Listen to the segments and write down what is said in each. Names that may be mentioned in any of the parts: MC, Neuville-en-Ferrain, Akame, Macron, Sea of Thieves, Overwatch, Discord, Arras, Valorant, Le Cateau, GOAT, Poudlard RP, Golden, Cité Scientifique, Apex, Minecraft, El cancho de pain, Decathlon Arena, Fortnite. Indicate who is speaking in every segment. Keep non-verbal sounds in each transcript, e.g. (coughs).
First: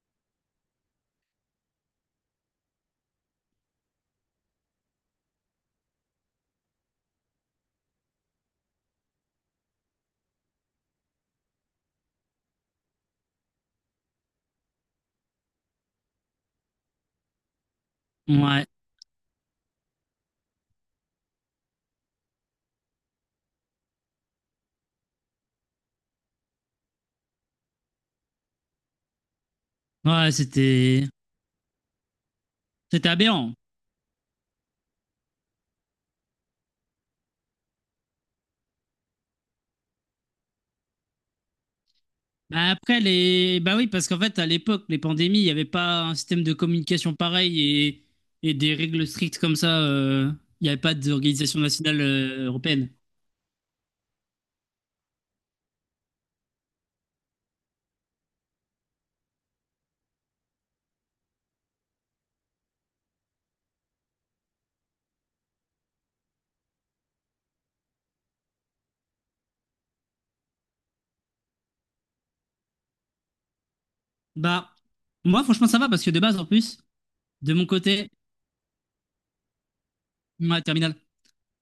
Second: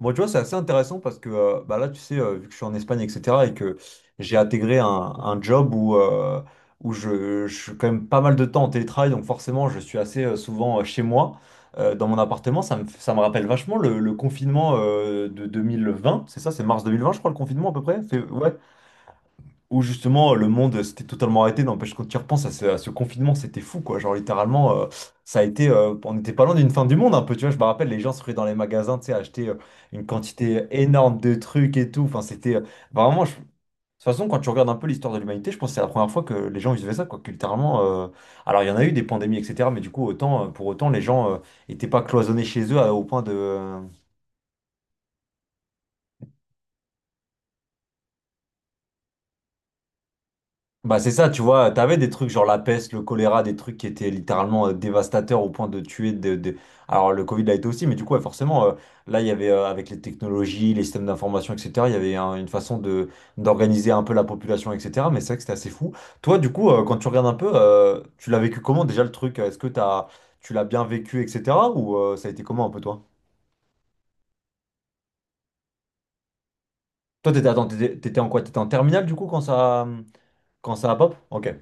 Speaker 1: Bon, tu vois, c'est assez intéressant parce que bah là, tu sais, vu que je suis en Espagne, etc., et que j'ai intégré un job où, où je suis quand même pas mal de temps en télétravail, donc forcément, je suis assez souvent chez moi, dans mon appartement. Ça me rappelle vachement le confinement de 2020, c'est ça, c'est mars 2020, je crois, le confinement à peu près? Ouais,
Speaker 2: Ouais,
Speaker 1: où justement le monde s'était totalement arrêté. N'empêche, quand tu y repenses à ce confinement, c'était fou, quoi. Genre littéralement, on n'était pas loin d'une fin du monde un peu, tu vois. Je me rappelle, les gens se ruaient dans les magasins, tu sais, acheter une
Speaker 2: ouais,
Speaker 1: quantité
Speaker 2: c'était
Speaker 1: énorme de trucs et tout. Enfin, c'était
Speaker 2: c'était
Speaker 1: vraiment.
Speaker 2: aberrant.
Speaker 1: De toute façon, quand tu regardes un peu l'histoire de l'humanité, je pense que c'est la première fois que les gens vivaient ça, quoi. Que littéralement, alors il y en a eu des pandémies, etc. Mais du coup, pour autant, les gens n'étaient pas cloisonnés chez
Speaker 2: Bah
Speaker 1: eux
Speaker 2: après
Speaker 1: au point de,
Speaker 2: les bah oui parce qu'en fait à l'époque les pandémies, il n'y avait pas un système de communication pareil et des règles strictes comme ça, il n'y avait pas
Speaker 1: Bah c'est ça, tu
Speaker 2: d'organisation
Speaker 1: vois, t'avais
Speaker 2: nationale
Speaker 1: des trucs genre la
Speaker 2: européenne.
Speaker 1: peste, le choléra, des trucs qui étaient littéralement dévastateurs au point de tuer Alors le Covid l'a été aussi, mais du coup, ouais, forcément, là, il y avait, avec les technologies, les systèmes d'information, etc., il y avait une façon de d'organiser un peu la population, etc., mais c'est vrai que c'était assez fou. Toi, du coup, quand tu regardes un peu, tu l'as vécu comment déjà le truc? Tu l'as bien vécu, etc., ou ça a été comment un peu toi?
Speaker 2: Bah moi franchement ça va parce que de base en plus
Speaker 1: Toi,
Speaker 2: de mon
Speaker 1: attends, t'étais,
Speaker 2: côté,
Speaker 1: t'étais en quoi? T'étais en terminale, du coup,
Speaker 2: ma
Speaker 1: quand ça a
Speaker 2: terminale.
Speaker 1: pop? Ok.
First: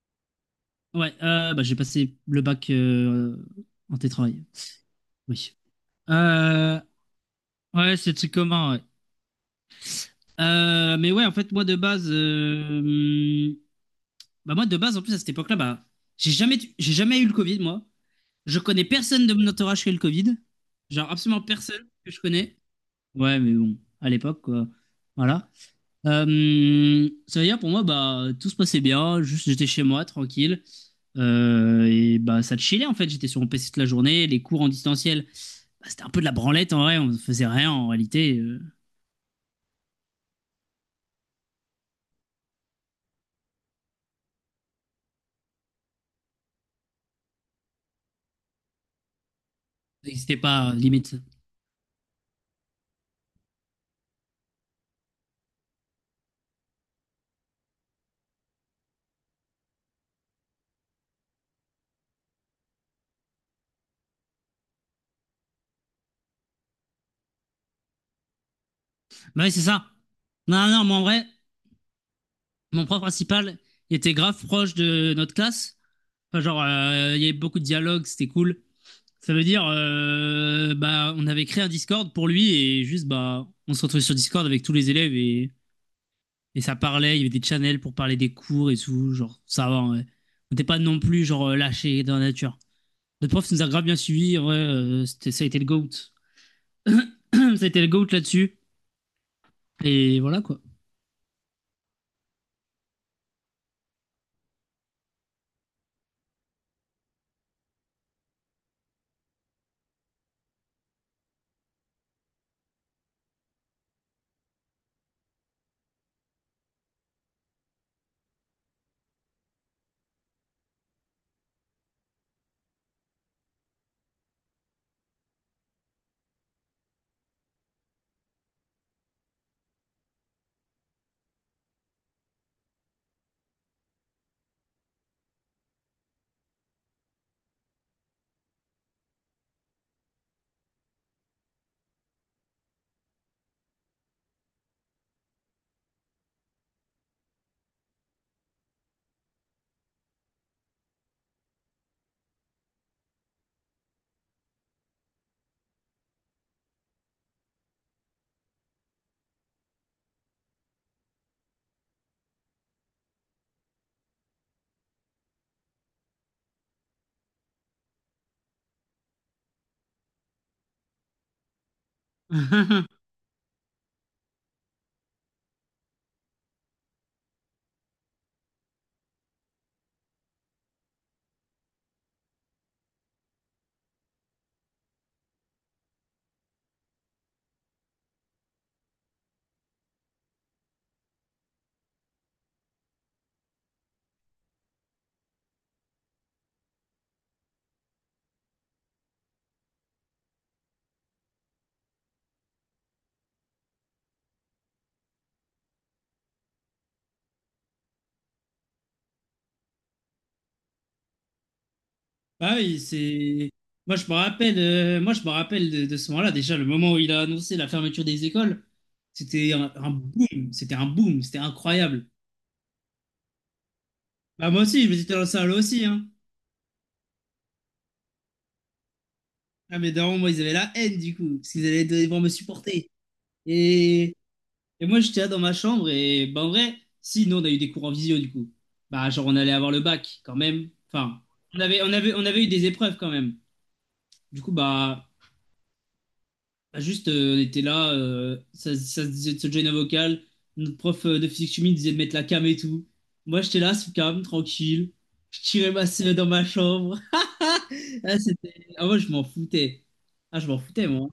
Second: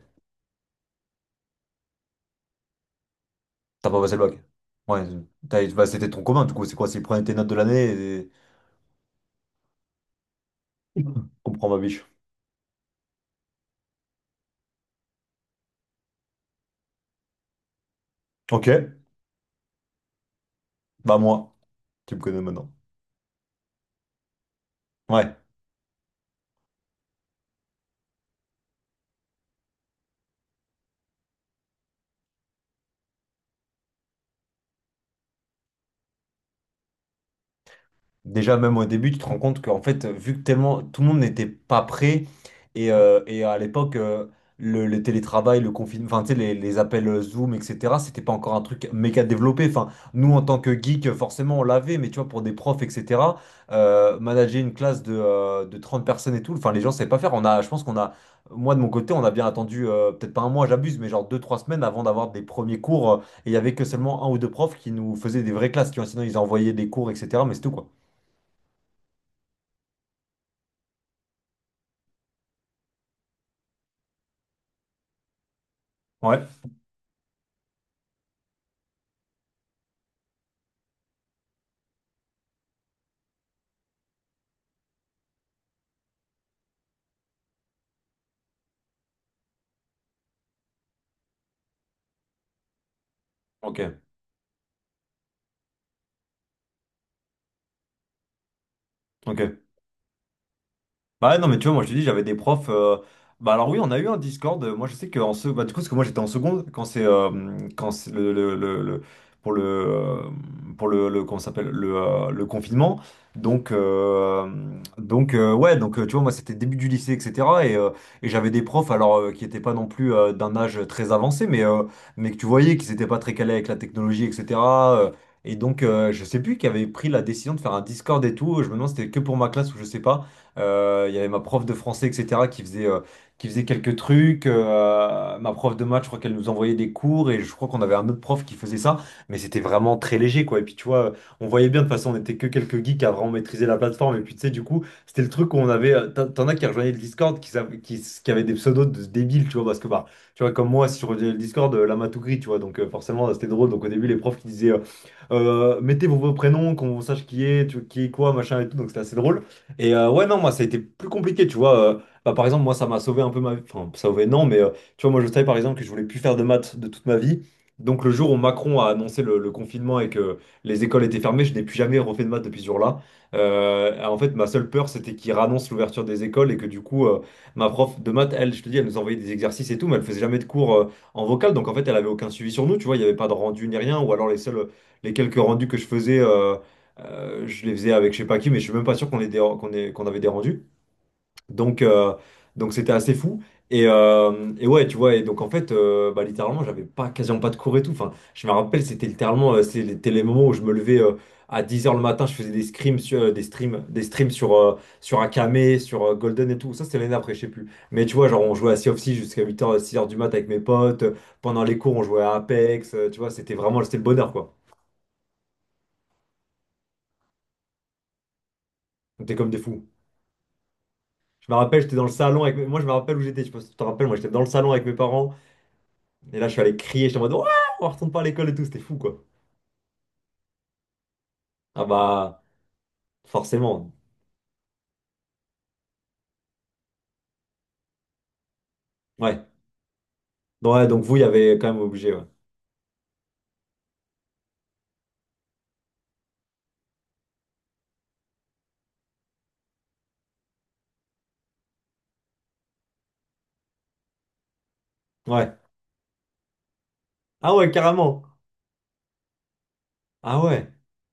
Speaker 2: Ouais, bah j'ai passé le bac
Speaker 1: T'as
Speaker 2: en
Speaker 1: pas passé le bac.
Speaker 2: télétravail.
Speaker 1: Ouais,
Speaker 2: Oui.
Speaker 1: bah, c'était ton commun, du coup. C'est
Speaker 2: Euh,
Speaker 1: quoi? C'est prendre tes notes de l'année
Speaker 2: ouais, c'est le
Speaker 1: et
Speaker 2: truc commun, ouais. Mais ouais, en fait, moi
Speaker 1: comprends
Speaker 2: de
Speaker 1: ma biche.
Speaker 2: base. Bah moi, de base, en plus, à cette époque-là, bah, j'ai jamais eu le Covid, moi. Je
Speaker 1: Ok,
Speaker 2: connais personne de mon entourage qui a eu le Covid. Genre,
Speaker 1: bah
Speaker 2: absolument
Speaker 1: moi,
Speaker 2: personne que
Speaker 1: tu me
Speaker 2: je
Speaker 1: connais
Speaker 2: connais.
Speaker 1: maintenant.
Speaker 2: Ouais, mais bon, à l'époque, quoi.
Speaker 1: Ouais.
Speaker 2: Voilà. Ça veut dire, pour moi, bah, tout se passait bien. Juste, j'étais chez moi, tranquille. Et bah, ça chillait, en fait. J'étais sur mon PC toute la journée. Les cours en distanciel, bah, c'était un peu de la branlette, en vrai. On faisait rien, en réalité.
Speaker 1: Déjà, même au début, tu te rends compte qu'en fait, vu que tellement tout le monde n'était pas prêt, et à l'époque, le télétravail, le confinement, enfin, tu sais, les appels Zoom, etc., c'était pas encore un truc méga développé. Enfin,
Speaker 2: Ça
Speaker 1: nous,
Speaker 2: n'existait
Speaker 1: en tant que
Speaker 2: pas,
Speaker 1: geek,
Speaker 2: limite.
Speaker 1: forcément, on l'avait, mais tu vois, pour des profs, etc., manager une classe de 30 personnes et tout, enfin, les gens savaient pas faire. Je pense qu'on a, moi, de mon côté, on a bien attendu, peut-être pas un mois, j'abuse, mais genre deux, trois semaines avant d'avoir des premiers cours, et il y avait que seulement un ou deux profs qui nous faisaient des vraies classes, tu vois, sinon ils envoyaient des cours, etc., mais c'est tout, quoi.
Speaker 2: Bah ouais, c'est ça. Non, non, moi, en vrai. Mon prof principal, il était grave proche de notre classe. Enfin,
Speaker 1: Ouais,
Speaker 2: genre, il y avait beaucoup de dialogues, c'était cool. Ça veut dire, bah, on avait créé un Discord pour lui et juste, bah, on se retrouvait sur Discord avec tous les élèves et ça parlait. Il y avait des channels pour parler des cours et tout. Genre, ça va, ouais. On n'était pas non plus, genre, lâchés dans la nature. Notre prof nous a
Speaker 1: ok,
Speaker 2: grave bien suivis. En vrai, ça a été le GOAT. (coughs) Ça a été le GOAT là-dessus.
Speaker 1: ok.
Speaker 2: Et voilà, quoi.
Speaker 1: Bah ouais, non, mais tu vois, moi je te dis, j'avais des profs. Bah alors oui, on a eu un Discord. Moi je sais que bah, du coup, parce que moi j'étais en seconde quand c'est pour le comment ça s'appelle le confinement. Donc euh, donc ouais, tu vois, moi c'était début du lycée, etc. Et, euh, et j'avais des profs alors qui n'étaient pas non plus d'un âge très avancé, mais que tu voyais qu'ils n'étaient pas très calés avec la technologie, etc. euh, et donc, je sais plus qui avait pris la décision de faire un Discord et tout. Je me demande si c'était que pour ma classe ou je sais pas. Il y avait ma prof de français, etc., qui faisait quelques trucs. Ma prof de maths, je crois qu'elle nous envoyait des cours et je crois qu'on avait un autre prof qui faisait ça, mais c'était vraiment très léger, quoi. Et puis, tu vois, on voyait bien, de toute façon, on était que quelques geeks à vraiment maîtriser la plateforme. Et puis, tu sais, du coup, c'était le truc où on avait. T'en as qui rejoignaient le Discord, qui avaient des pseudos de débiles, tu vois, parce que, bah, tu vois, comme moi, si je rejoignais le Discord, la matou gris, tu vois, donc forcément, c'était drôle. Donc, au début, les profs qui disaient. Mettez vos prénoms, qu'on sache qui est, qui est quoi, machin et tout, donc c'était assez drôle. Et ouais, non, moi, ça a été plus compliqué, tu vois. Bah, par exemple, moi, ça m'a sauvé un peu ma vie. Enfin, sauvé, non, mais tu vois, moi, je savais, par exemple, que je voulais plus faire de maths de toute ma vie. Donc, le jour où Macron a annoncé le confinement et que les écoles étaient fermées, je n'ai plus jamais refait de maths depuis ce jour-là.
Speaker 2: (laughs)
Speaker 1: En fait, ma seule peur, c'était qu'il réannonce l'ouverture des écoles et que du coup, ma prof de maths, elle, je te dis, elle nous envoyait des exercices et tout, mais elle faisait jamais de cours en vocal. Donc, en fait, elle avait aucun suivi sur nous, tu vois, il n'y avait pas de rendu ni rien, ou alors les seuls, les quelques rendus que je faisais. Je les faisais avec je sais pas qui, mais je suis même pas sûr qu'on les déra- qu'on ait- qu'on avait des rendus. Donc, euh, donc c'était assez fou. Et ouais, tu vois, et donc en fait, bah, littéralement, j'avais pas, quasiment pas de cours et tout. Enfin, je me rappelle, c'était littéralement, c'était les moments où je me levais à 10 heures le matin, je faisais des streams sur, des streams sur, sur Akame, sur Golden et tout. Ça, c'était l'année d'après, je sais plus. Mais tu vois, genre, on jouait à Sea of Thieves jusqu'à huit heures 6 heures du mat avec mes potes. Pendant les cours, on jouait à
Speaker 2: Ah oui,
Speaker 1: Apex. Tu vois,
Speaker 2: c'est.
Speaker 1: c'était vraiment, c'était le bonheur, quoi.
Speaker 2: Moi, je me rappelle de ce moment-là. Déjà, le moment où il a annoncé la fermeture des écoles,
Speaker 1: On était comme
Speaker 2: c'était
Speaker 1: des fous.
Speaker 2: un boom. C'était un boom. C'était
Speaker 1: Je me rappelle, j'étais dans
Speaker 2: incroyable.
Speaker 1: le salon avec. Moi, je me rappelle où j'étais. Je sais pas si tu te rappelles, moi, j'étais dans le
Speaker 2: Bah, moi
Speaker 1: salon
Speaker 2: aussi,
Speaker 1: avec
Speaker 2: je
Speaker 1: mes
Speaker 2: me suis dans la
Speaker 1: parents.
Speaker 2: salle aussi, hein.
Speaker 1: Et là, je suis allé crier. J'étais en mode, ouais, on retourne pas à l'école et tout. C'était fou, quoi.
Speaker 2: Ah, mais d'un moment, ils avaient la haine, du coup, parce qu'ils
Speaker 1: Ah
Speaker 2: allaient devoir me
Speaker 1: bah,
Speaker 2: supporter.
Speaker 1: forcément.
Speaker 2: Et, et moi, j'étais là dans ma chambre. Et bah, en vrai, si, nous, on a eu des cours en visio, du coup. Bah, genre, on
Speaker 1: Ouais.
Speaker 2: allait avoir le bac, quand même.
Speaker 1: Donc, ouais, donc vous, il
Speaker 2: Enfin,
Speaker 1: y avait quand même obligé, ouais.
Speaker 2: on avait eu des épreuves, quand même. Du coup, bah. Bah, juste, on était là, ça se disait de se joindre un vocal. Notre prof de physique chimie disait de mettre la cam et tout. Moi, j'étais là sous cam, tranquille. Je
Speaker 1: Ouais.
Speaker 2: tirais ma semaine dans ma chambre. (laughs)
Speaker 1: Ah ouais,
Speaker 2: Ah,
Speaker 1: carrément.
Speaker 2: c'était... ah, moi, je m'en foutais. Ah,
Speaker 1: Ah
Speaker 2: je m'en
Speaker 1: ouais.
Speaker 2: foutais, moi.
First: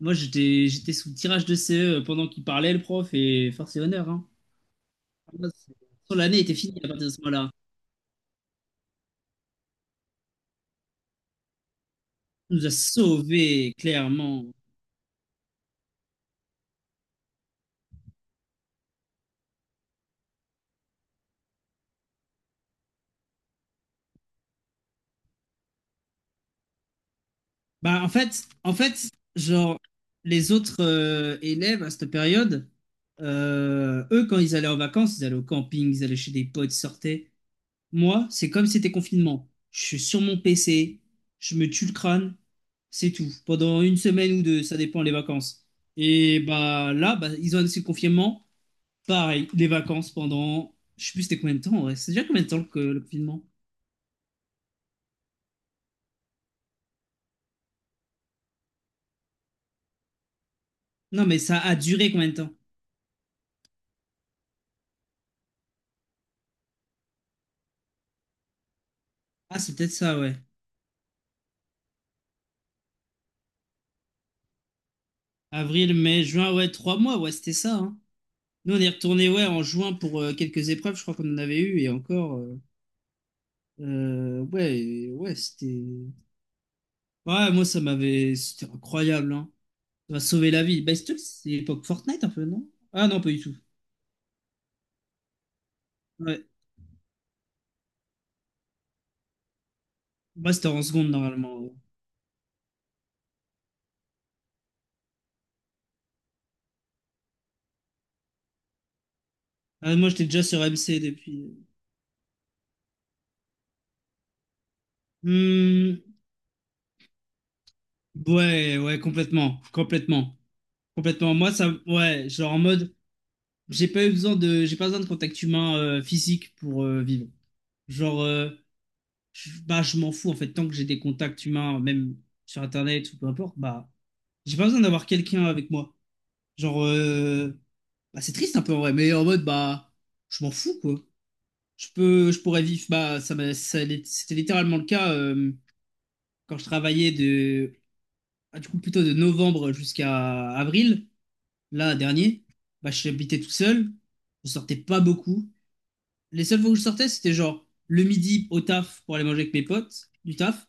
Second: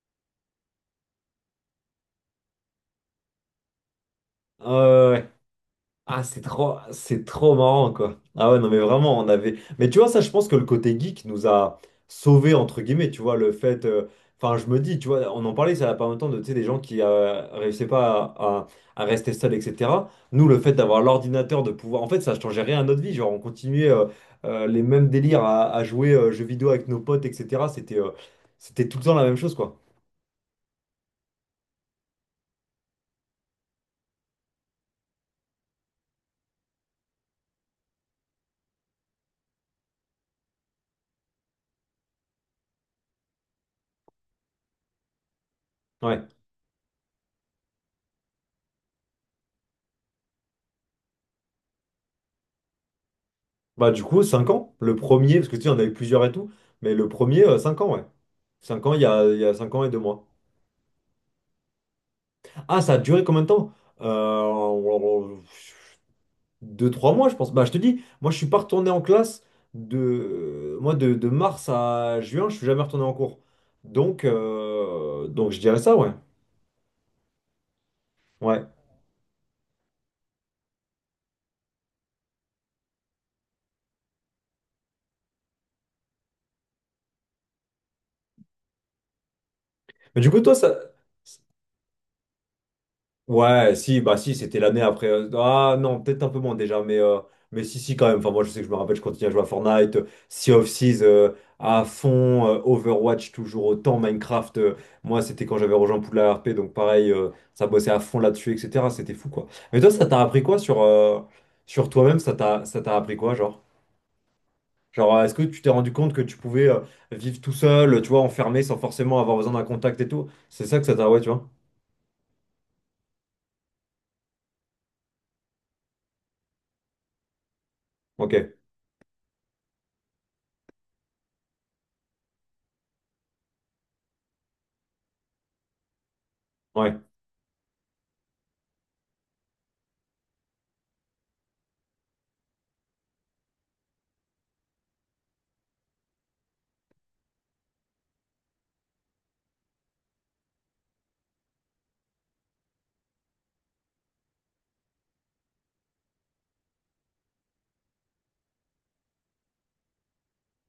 Speaker 2: Moi, j'étais sous le tirage de CE pendant qu'il parlait, le prof, et force et honneur, hein.
Speaker 1: Ah ouais.
Speaker 2: Moi, c'est-
Speaker 1: Ah,
Speaker 2: L'année était finie à partir de ce
Speaker 1: c'est
Speaker 2: moment-là.
Speaker 1: trop marrant, quoi. Ah ouais, non, mais vraiment, on avait. Mais tu vois, ça, je pense que le côté geek nous a sauvés,
Speaker 2: Il nous a
Speaker 1: entre guillemets, tu vois, le
Speaker 2: sauvés,
Speaker 1: fait.
Speaker 2: clairement.
Speaker 1: Enfin, je me dis, tu vois, on en parlait, ça n'a pas longtemps, de, tu sais, des gens qui réussissaient pas à, à rester seuls, etc. Nous, le fait d'avoir l'ordinateur, de pouvoir. En fait, ça changeait rien à notre vie. Genre, on continuait les mêmes délires à jouer jeux vidéo avec nos potes, etc. C'était
Speaker 2: Bah, en
Speaker 1: c'était tout le
Speaker 2: fait,
Speaker 1: temps la même chose, quoi.
Speaker 2: genre, les autres élèves à cette période, eux, quand ils allaient en vacances, ils allaient au camping, ils allaient chez des potes, ils sortaient. Moi, c'est comme si c'était confinement. Je suis sur mon PC, je me tue le crâne, c'est tout. Pendant une semaine ou deux, ça dépend les vacances.
Speaker 1: Ouais.
Speaker 2: Et bah là, bah, ils ont annoncé le confinement. Pareil, les vacances pendant. Je sais plus c'était combien de temps, ouais. C'est déjà combien de temps que le confinement?
Speaker 1: Bah du coup, 5 ans. Le premier, parce que tu sais, on avait plusieurs et tout, mais le premier, 5 ans, ouais. 5 ans, il y a 5 ans et 2 mois.
Speaker 2: Non, mais ça a duré combien de temps?
Speaker 1: Ah, ça a duré combien de temps? Euh, 2-3 mois, je pense. Bah je te dis, moi je suis pas retourné en classe
Speaker 2: Ah, c'est peut-être ça, ouais.
Speaker 1: de, moi, de mars à juin, je suis jamais retourné en cours. Donc je dirais
Speaker 2: Avril,
Speaker 1: ça, ouais.
Speaker 2: mai, juin, ouais, 3 mois, ouais, c'était ça, hein.
Speaker 1: Ouais.
Speaker 2: Nous, on est retourné, ouais, en juin pour quelques épreuves, je crois qu'on en avait eu, et encore, ouais, ouais, c'était. Ouais, moi, ça m'avait. C'était incroyable, hein. Ça m'a
Speaker 1: Mais du coup,
Speaker 2: sauvé
Speaker 1: toi,
Speaker 2: la
Speaker 1: ça...
Speaker 2: vie. Bah, c'est l'époque Fortnite, un peu, non? Ah, non, pas du tout.
Speaker 1: Ouais, si, bah si, c'était l'année après. Ah non, peut-être un peu
Speaker 2: Ouais.
Speaker 1: moins déjà, mais si, si, quand même. Enfin, moi, je sais que je me rappelle, je continue à jouer à Fortnite, Sea
Speaker 2: Moi,
Speaker 1: of
Speaker 2: c'était en
Speaker 1: Thieves
Speaker 2: seconde, normalement, ouais.
Speaker 1: à fond, Overwatch toujours autant, Minecraft. Moi, c'était quand j'avais rejoint Poudlard RP, donc pareil, ça bossait à fond là-dessus, etc. C'était fou, quoi. Mais toi,
Speaker 2: Ah,
Speaker 1: ça
Speaker 2: moi,
Speaker 1: t'a
Speaker 2: j'étais déjà
Speaker 1: appris quoi
Speaker 2: sur
Speaker 1: sur,
Speaker 2: MC depuis.
Speaker 1: sur toi-même? Ça t'a appris quoi, genre? Genre, est-ce que tu t'es rendu
Speaker 2: Hmm,
Speaker 1: compte que tu pouvais vivre tout seul, tu vois, enfermé, sans
Speaker 2: ouais, ouais,
Speaker 1: forcément avoir besoin
Speaker 2: complètement,
Speaker 1: d'un contact et tout?
Speaker 2: complètement,
Speaker 1: C'est ça que ça t'a, ouais, tu
Speaker 2: complètement.
Speaker 1: vois?
Speaker 2: Moi, ça, ouais, genre en mode, j'ai pas besoin de contact humain physique pour vivre. Genre,
Speaker 1: Ok, ouais.
Speaker 2: bah, je m'en fous en fait, tant que j'ai des contacts humains, même sur Internet ou peu importe, bah, j'ai pas besoin d'avoir quelqu'un avec moi. Genre,
Speaker 1: Ouais,
Speaker 2: bah, c'est triste un peu en vrai, mais en mode, bah, je m'en fous quoi. Je pourrais vivre, bah, ça, m'a- ça l'est- c'était littéralement le cas quand je travaillais ah, du coup, plutôt de novembre jusqu'à avril, là, dernier, bah, j'habitais tout seul, je sortais pas beaucoup. Les seules fois où je sortais, c'était genre le midi au taf pour aller manger avec mes potes du taf.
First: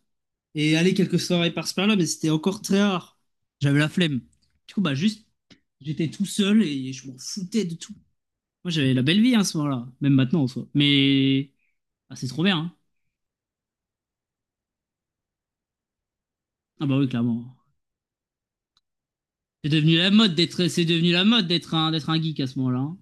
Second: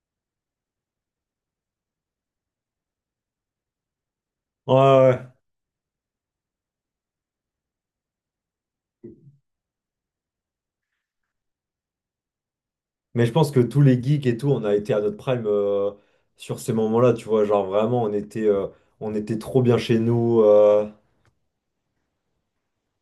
Speaker 2: Et aller quelques soirées par-ci par-là, mais c'était encore très rare. J'avais la flemme. Du
Speaker 1: ouais.
Speaker 2: coup, bah
Speaker 1: Ouais.
Speaker 2: juste, j'étais tout seul et je m'en foutais de tout. Moi, j'avais la belle vie, hein, à ce moment-là, même maintenant en soi. Mais ah, c'est trop bien, hein.
Speaker 1: Mais je pense que tous les geeks et tout, on a été à notre prime sur ces
Speaker 2: Ah bah oui,
Speaker 1: moments-là, tu vois.
Speaker 2: clairement.
Speaker 1: Genre vraiment, on était trop
Speaker 2: C'est
Speaker 1: bien
Speaker 2: devenu
Speaker 1: chez
Speaker 2: la mode
Speaker 1: nous.
Speaker 2: d'être, c'est devenu la mode d'être d'être un geek à ce moment-là, hein.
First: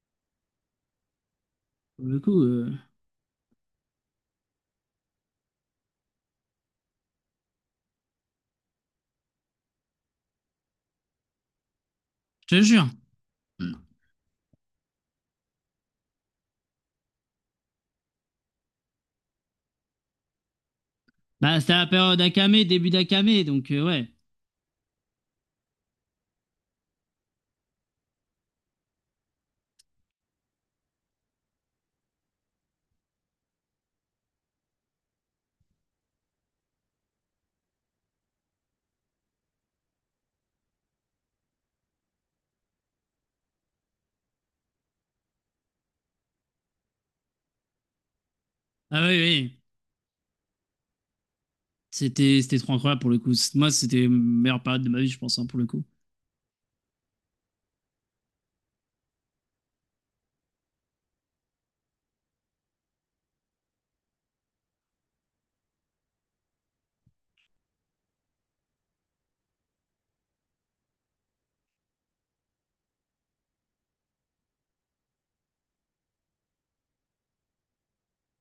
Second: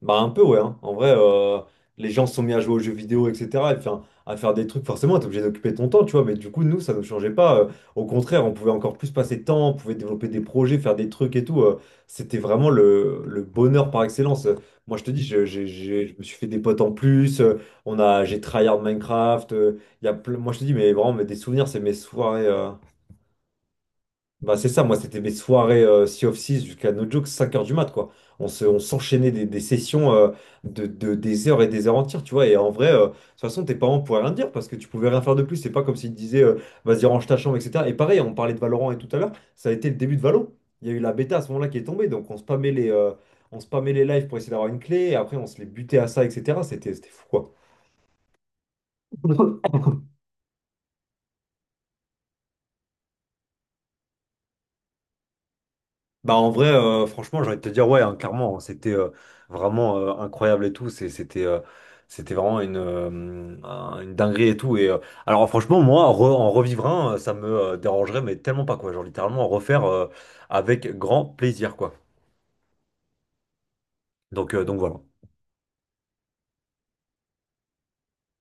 Speaker 1: Bah un peu ouais, hein. En vrai,
Speaker 2: Pour
Speaker 1: les
Speaker 2: le
Speaker 1: gens se
Speaker 2: coup,
Speaker 1: sont mis à jouer aux jeux vidéo, etc. Et enfin, à faire des trucs, forcément, t'es obligé d'occuper ton temps, tu vois. Mais du coup, nous, ça ne changeait pas. Au contraire, on pouvait encore plus passer de temps, on pouvait développer des projets, faire des trucs et tout. C'était
Speaker 2: je te
Speaker 1: vraiment
Speaker 2: jure.
Speaker 1: le bonheur par excellence. Moi, je te dis, Je me suis fait des potes en plus. On a, j'ai tryhard Minecraft. Il y a moi, je te dis, mais vraiment, mais des
Speaker 2: Bah,
Speaker 1: souvenirs,
Speaker 2: c'était
Speaker 1: c'est
Speaker 2: la
Speaker 1: mes
Speaker 2: période
Speaker 1: soirées.
Speaker 2: Akame, début d'Akame, donc ouais.
Speaker 1: Bah c'est ça, moi c'était mes soirées Sea of six jusqu'à no joke 5 heures du mat quoi. On s'enchaînait des sessions des heures et des heures entières, tu vois. Et en vrai, de toute façon, tes parents pouvaient rien dire parce que tu pouvais rien faire de plus. C'est pas comme s'ils te disaient vas-y, range ta chambre, etc. Et pareil, on parlait de Valorant et tout à l'heure, ça a été le début de Valo. Il y a eu la bêta à ce moment-là qui est tombée, donc on spammait les lives pour essayer d'avoir une clé, et après on se les butait à ça, etc. C'était, c'était fou quoi.
Speaker 2: Ah oui, oui. C'était trop incroyable pour le coup. Moi, c'était la meilleure période de ma vie, je pense, hein, pour le coup.
Speaker 1: Bah en vrai, franchement, j'ai envie de te dire, ouais, hein, clairement, hein, c'était vraiment incroyable et tout. C'était c'était vraiment une dinguerie et tout. Et alors franchement, moi, en revivre un, ça me dérangerait, mais tellement pas quoi. Genre littéralement en refaire avec grand plaisir quoi. Donc voilà.